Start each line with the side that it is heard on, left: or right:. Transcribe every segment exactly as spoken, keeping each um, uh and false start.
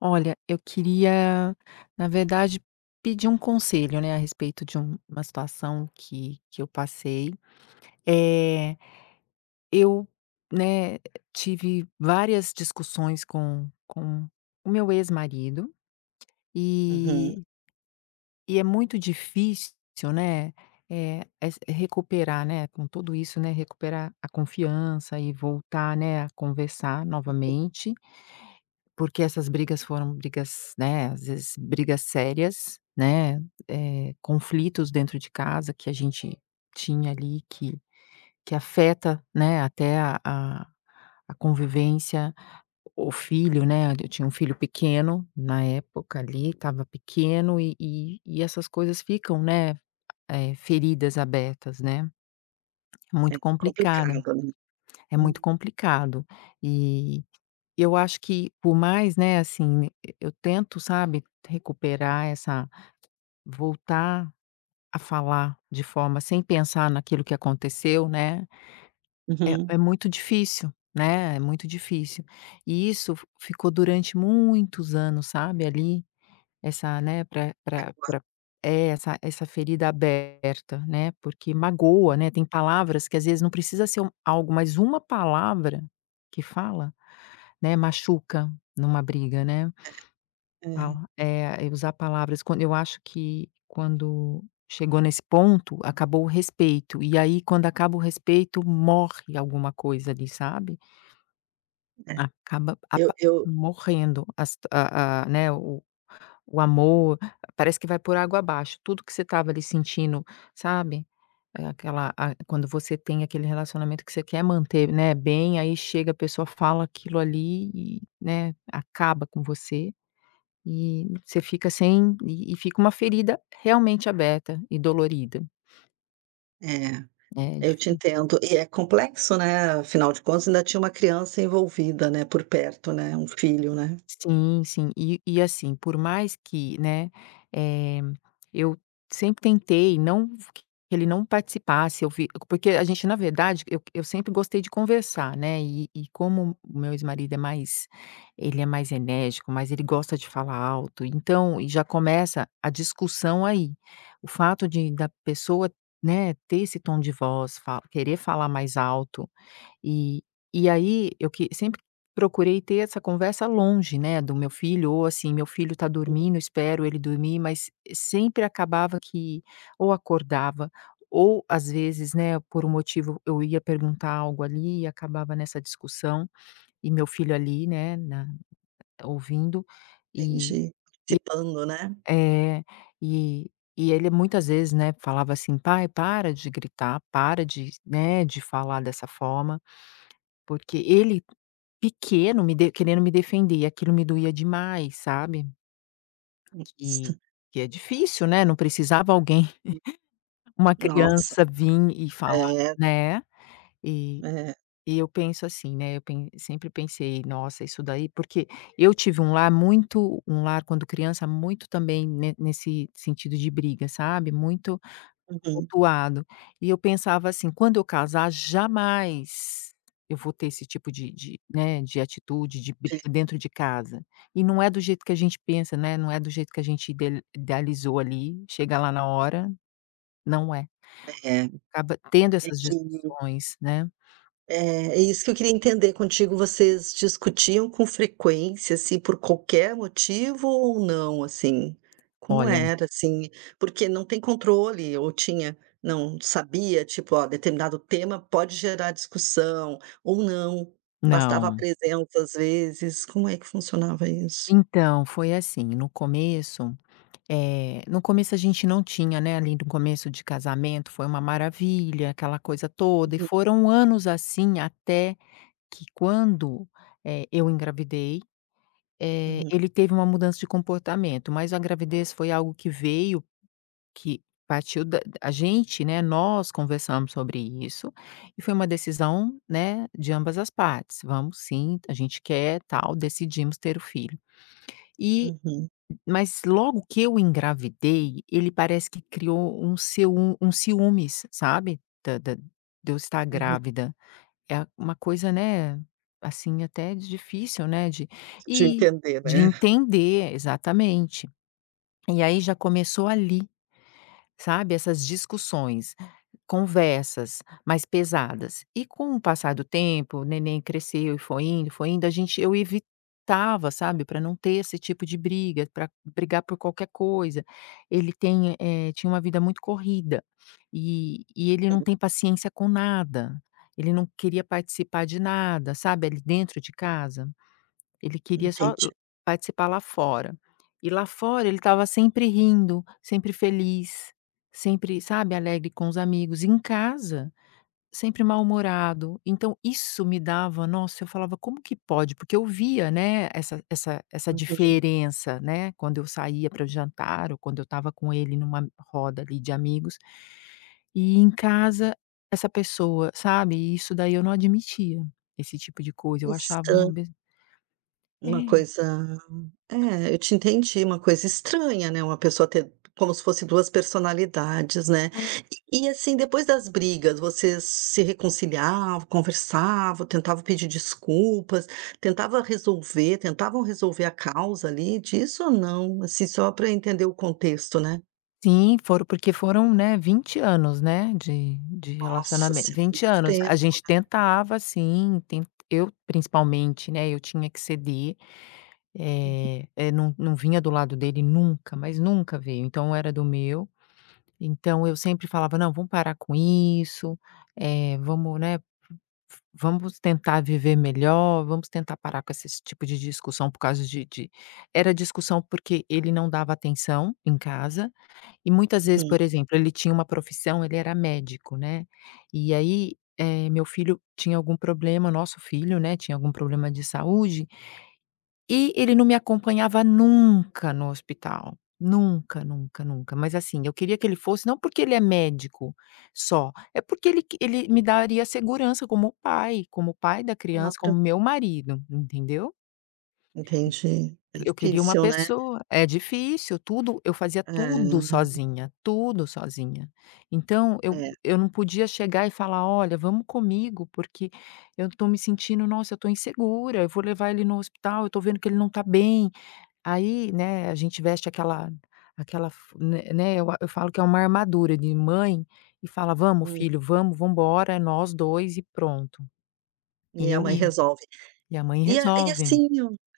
left: Olha, eu queria, na verdade, pedir um conselho, né, a respeito de um uma situação que que eu passei. Eh, eu, né, tive várias discussões com com o meu ex-marido,
right: Uhum.
left: e e é muito difícil, né, eh, s recuperar, né, com tudo isso, né, recuperar a confiança e voltar, né, a conversar
right: [unintelligible]
left: novamente. Porque essas brigas foram brigas, né, às vezes, brigas sérias, né, eh, conflitos dentro de casa que a gente tinha ali que que afeta, né, até a a a convivência, o filho, né. Eu tinha um filho pequeno na época, ali, estava pequeno e e e essas coisas ficam, né, eh, feridas abertas, né.
right: É
left: Muito
right: complicado.
left: complicada é muito complicado. E eu acho que, por mais, né, assim, eu tento, sabe, recuperar essa voltar a falar de forma sem pensar naquilo que aconteceu, né, eh,
right: Uhum.
left: é muito difícil, né, é muito difícil. E isso f ficou durante muitos anos, sabe, ali, essa, né, pra pra
right: [unintelligible]
left: pra é, essa essa ferida aberta, né, porque magoa, né. Tem palavras que, às vezes, não precisa ser algo, mas uma palavra que fala, né, machuca numa briga, né.
right: É, é.
left: Fala é é usar palavras quando eu acho que quando chegou nesse ponto, acabou o respeito, e aí quando acaba o respeito, morre alguma coisa ali, sabe?
right: É,
left: Acaba
right: eu,
left: apa
right: eu
left: morrendo as a a né, o o amor, parece que vai por água abaixo. Tudo que você tava ali sentindo, sabe, eh, aquela a quando você tem aquele relacionamento que você quer manter, né, bem, aí chega, a pessoa fala aquilo ali e, né, acaba com você e você fica sem e e fica uma ferida realmente aberta e dolorida.
right: É,
left: É
right: eu te
left: difí
right: entendo. E é complexo, né, afinal de contas, ainda tinha uma criança envolvida, né, por perto, né, um filho, né.
left: Sim, sim. E e assim, por mais que, né, eh, eu sempre tentei não f q que ele não participasse, eu vi porque a gente, na verdade, eu eu sempre gostei de conversar, né, e e como o meu ex-marido é mais ele é mais enérgico, mas ele gosta de falar alto, então, e já começa a discussão aí, o fato de da pessoa, né, ter esse tom de voz, fa querer falar mais alto, e e aí eu que sempre procurei ter essa conversa longe, né, do meu filho ou, assim, meu filho tá
right: [unintelligible]
left: dormindo, eu espero ele dormir, mas, sempre acabava que, ou acordava ou, às vezes, né, por um motivo eu ia perguntar algo ali e acabava nessa discussão, e meu filho ali, né, na ouvindo e e
right: Entendi. Participando, né?
left: É, e e ele, muitas vezes, né, falava assim: "Pai, para de gritar, para de né, de falar dessa forma", porque ele pequeno me de querendo me defender, e aquilo me doía demais, sabe. Que
right: [unintelligible]
left: que é difícil, né, não precisava alguém,
right: [unintelligible]
left: uma
right: Nossa!
left: criança vim e falar,
right: É.
left: né. E
right: É.
left: e eu penso, assim, né, eu pen sempre pensei: "Nossa, isso daí" Porque eu tive um lar muito um lar, quando criança, muito, também, ne nesse sentido de briga, sabe, muito
right: Uhum.
left: tumultuado, e eu pensava assim: "Quando eu casar, jamais eu vou ter esse tipo de de né, de atitude, de
right: [unintelligible]
left: briga dentro de casa", e não é do jeito que a gente pensa, né, não é do jeito que a gente ide idealizou ali, chega lá na hora, não é.
right: É.
left: Acaba tendo
right: É
left: essas
right: que o
left: discussões, né?
right: Eh, é isso que eu queria entender contigo: vocês discutiam com frequência, assim, por qualquer motivo ou não, assim, como
left: Olha.
right: era, assim? Porque não tem controle ou tinha não sabia, tipo, "Ó, determinado tema pode gerar discussão" ou não, bastava a
left: Não.
right: presença, às vezes, como é que funcionava isso?
left: Então, foi assim: no começo, eh, no começo a gente não tinha, né, ali no começo de casamento, foi uma maravilha, aquela coisa toda, e
right: Uhum.
left: foram anos assim até que quando, eh, eu engravidei, eh,
right: Uhum.
left: ele teve uma mudança de comportamento, mas a gravidez foi algo que veio, que partiu da a gente, né, nós conversamos sobre isso e foi uma decisão, né, de ambas as partes. "Vamos, sim, a gente quer, tal", decidimos ter o filho, e
right: Uhum.
left: mas logo que eu engravidei, ele parece que criou um ciú um ciúmes, sabe, da da de eu estar
right: Uhum.
left: grávida, é uma coisa, né, assim, até difícil, né, de
right: Te
left: e,
right: entender,
left: de
right: né?
left: entender, exatamente. E aí já começou ali, sabe, essas discussões, conversas mais pesadas, e com o passar do tempo, o neném cresceu e foi indo e foi indo, a gente eu evitava, sabe, pra não ter esse tipo de briga, pra brigar por qualquer coisa. Ele tem, eh, tinha uma vida muito corrida e e ele não
right: Hum.
left: tem paciência com nada, ele não queria participar de nada, sabe, ali dentro de casa, ele queria só o
right: Entendi.
left: participar lá fora, e lá fora ele estava sempre rindo, sempre feliz, sempre sabe, alegre com os amigos, em casa, sempre mal-humorado. Então, isso me dava Nossa! Eu falava: "Como que pode?" Porque eu via, né, essa essa essa
right: Uhum.
left: diferença, né, quando eu saía pra jantar ou quando eu estava com ele numa roda ali de amigos e em casa essa pessoa, sabe, e isso daí eu não admitia, esse tipo de coisa. Eu achava um
right: Esta
left: ab
right: Uma
left: É.
right: coisa É, eu te entendi, uma coisa estranha, né, uma pessoa ter como se fosse duas personalidades, né.
left: É.
right: E, assim, depois das brigas, vocês se reconciliava, conversava, tentava pedir desculpas, tentava resolver, tentavam resolver a causa ali disso ou não? Assim, só pra entender o contexto, né?
left: Sim, foram, porque foram, né, vinte anos, né, de de
right: Nossa
left: relacionamen
right: Senhora,
left: vinte
right: muito
left: anos.
right: tempo,
left: A gente
right: né?
left: tentava, sim, ten eu principalmente, né, eu tinha que ceder.
right: Uhum.
left: Eh eh, não não vinha do lado dele nunca mas nunca veio. Então era do meu. Então eu sempre falava: "Não, vamos parar com isso. Eh, vamos, né, v vamos tentar viver melhor, vamos tentar parar com esses tipo de discussão por causa de de". Era discussão porque ele não dava atenção em casa. E muitas vezes,
right: Uhum.
left: por exemplo, ele tinha uma profissão, ele era médico, né. E aí, eh, meu filho tinha algum problema nosso filho, né, tinha algum problema de saúde e ele não me acompanhava nunca no hospital. Nunca nunca nunca. Mas assim, eu queria que ele fosse, não porque ele é médico só, é porque ele q ele me daria segurança como pai, como pai da criança, como
right: Claro.
left: meu marido, entendeu?
right: Entendi. É
left: Eu queria uma
right: difícil, né?
left: pessoa É difícil, tudo eu fazia tudo
right: É.
left: sozinha tudo sozinha. Então eu,
right: É.
left: eu não podia chegar e falar: "Olha, vamos comigo, porque eu tô me sentindo, nossa, eu tô insegura, eu vou levar ele no hospital, eu tô vendo que ele não tá bem". Aí, né, a gente veste aquela aquela f né né, eu a eu falo que é uma armadura de mãe e fala: "Vamos
right: Hum.
left: filho, vamos vamos embora. É nós dois e pronto".
right: E a
left: Eu
right: mãe
left: ia.
right: resolve.
left: E a mãe
right: E a e
left: resolve.
right: assim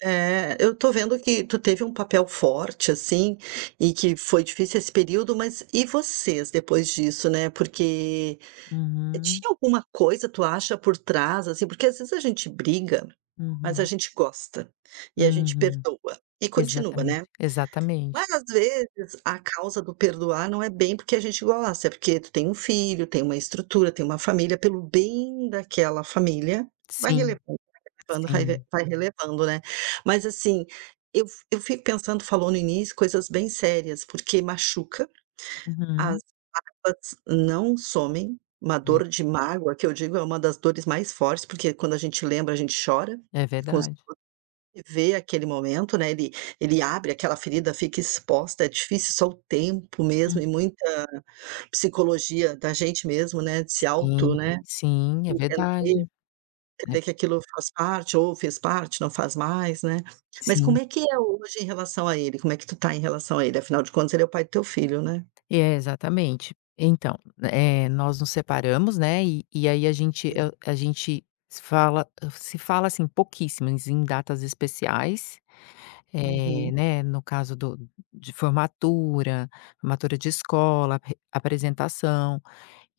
right: É, eu tô vendo que tu teve um papel forte assim. E que foi difícil esse período. Mas e vocês depois disso, né. Porque
left: Uhum.
right: tinha alguma coisa, tu acha por trás, assim? Porque às vezes a gente briga, mas a
left: Uhum.
right: gente gosta e a gente
left: Uhum.
right: perdoa e continua, né.
left: Exatamente, exatamente.
right: Várias vezes a causa do perdoar não é bem porque a gente gosta, é porque tu tem um filho, tem uma estrutura, tem uma família, pelo bem daquela família vai
left: Sim.
right: relevando vai relevando raive
left: Sim.
right: vai relevando, né. Mas assim, eu fi eu fico pensando tu falou no início coisas bem sérias, porque machuca, as
left: Uhum.
right: mágoas não somem. Uma
left: Ve
right: dor de mágoa, que eu digo, é uma das dores mais fortes, porque quando a gente lembra, a gente chora,
left: É
right: e quando
left: verdade.
right: [unintelligible] vê aquele momento, né, ele ele abre aquela ferida, fica exposta, é difícil. Só o tempo mesmo
left: Hum.
right: e muita psicologia da gente mesmo, né, de se auto,
left: Sim,
right: né,
left: sim, é
right: entender
left: verdade. É v
right: entender que aquilo faz parte ou fez parte, não faz mais, né. Mas como
left: Sim.
right: é que é hoje em relação a ele? Como é que tu tá em relação a ele? Afinal de contas, ele é o pai do teu filho, né.
left: É, exatamente. Então, eh, nós nos separamos, né, e e aí a gente
right: Hum.
left: eu a gente se fala se fala assim pouquíssimas em datas especiais, eh,
right: Uhum.
left: né, no caso do de formatura, formatura de escola. Re apresentação.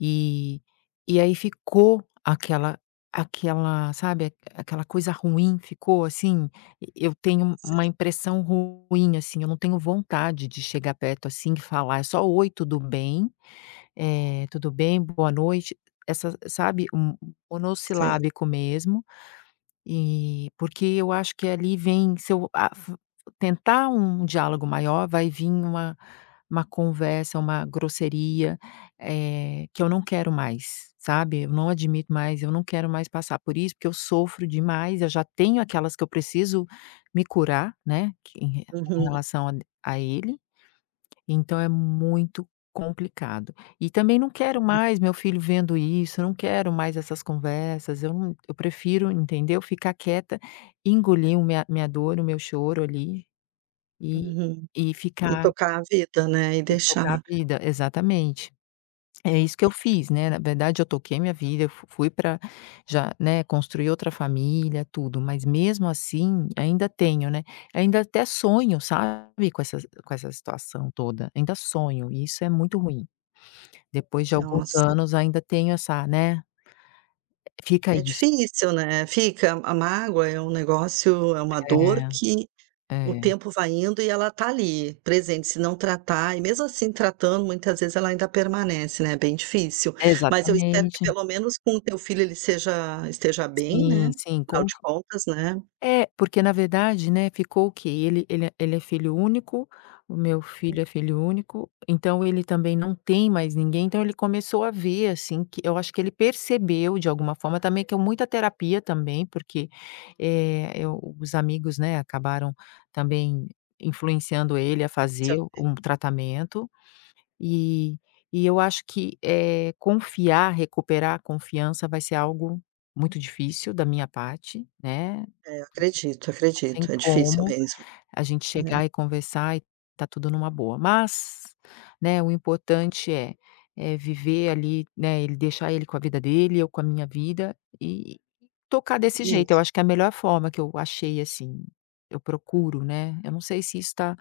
left: E e aí ficou aquela aquela, sabe, aquela coisa ruim, ficou assim. E eu tenho
right: Sei.
left: uma impressão ruim, assim, eu não tenho vontade de chegar perto assim e falar é só: "Oi, tudo bem?" Eh, "Tudo bem? Boa noite". Essa sabe, m
right: Sei.
left: monossilábico mesmo. Eh, porque eu acho que ali vem, se eu a f tentar um diálogo maior, vai vim uma uma conversa, uma grosseria, eh, que eu não quero mais, sabe. Eu não admito mais, eu não quero mais passar por isso, porque eu sofro demais. Eu já tenho aquelas que eu preciso me curar, né, que em re em
right: Uhum.
left: relação a a ele. Então é muito complicado. E também não quero
right: Uhum.
left: mais meu filho vendo isso, não quero mais essas conversas, eu não eu prefiro, entendeu, ficar quieta, engolir o minha minha dor, o meu choro ali e
right: Uhum.
left: e
right: E
left: ficar
right: tocar a vida, né. E
left: E tocar a
right: deixar
left: vida, exatamente. É isso que eu
right: É.
left: fiz, né. Na verdade, eu toquei minha vida, eu f fui pra já, né, construi outra família, tudo. Mas mesmo assim ainda tenho, né. Ainda até sonho, sabe, com essas com essa situação toda. Ainda sonho, e isso é muito ruim. Depois de alguns
right: Nossa.
left: anos, ainda tenho essa, né, fica
right: É
left: isso.
right: difícil, né. Fica. A a mágoa é um negócio é uma dor
left: É.
right: que o
left: É.
right: tempo vai indo e ela tá ali, presente. Se não tratar, e mesmo assim tratando, muitas vezes ela ainda permanece, né. É bem difícil. Mas eu espero que
left: Exatamente.
right: pelo menos com o teu filho, ele seja esteja bem,
left: Sim,
right: né.
left: sim,
right: Afinal
left: com
right: de
left: c
right: contas, né
left: É, porque, na verdade, né, ficou o quê? Ele ele é ele é filho único, o meu
right: Uhum.
left: filho é filho único. Então ele também não tem mais ninguém. Então ele começou a ver, assim, que eu acho que ele percebeu de alguma forma também que é um muita terapia também, porque, eh eh, os amigos, né, acabaram também influenciando ele a fazer
right: [unintelligible]
left: um tratamento. E e eu acho que, eh, confiar recuperar a confiança vai ser algo muito difícil da minha parte, né?
right: É, eu acredito
left: Não tem
right: acredito. É difícil
left: como
right: mesmo.
left: a gente
right: Uhum.
left: chegar e conversar e tá tudo numa boa. Mas, né, o importante é é viver ali, né, ele deixar ele com a vida dele, eu com a minha vida e e tocar desse jeito. Eu
right: Isso.
left: acho que é a melhor forma que eu achei, assim, eu procuro, né. Eu não sei se isso tá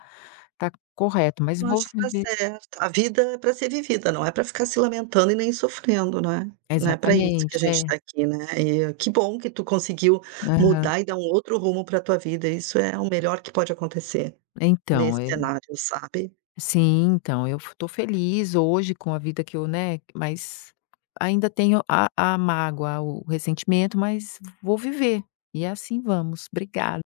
left: tá correto, mas
right: Eu
left: vou
right: acho que tá
left: viver s
right: certo. A vida é pra ser vivida, não é pra ficar se lamentando e nem sofrendo, não é? Não é pra isso
left: Exatamente,
right: que a gente
left: é.
right: tá aqui, né. E que bom que tu conseguiu
left: Aham.
right: mudar e dar um outro rumo pra tua vida, isso é o melhor que pode acontecer.
left: Então,
right: Nesse
left: e
right: cenário, sabe?
left: Sim. Então, eu f tô feliz hoje com a vida que eu, né, mas ainda tenho a a mágoa, o ressentimento, mas vou viver. E assim vamos Obrigada.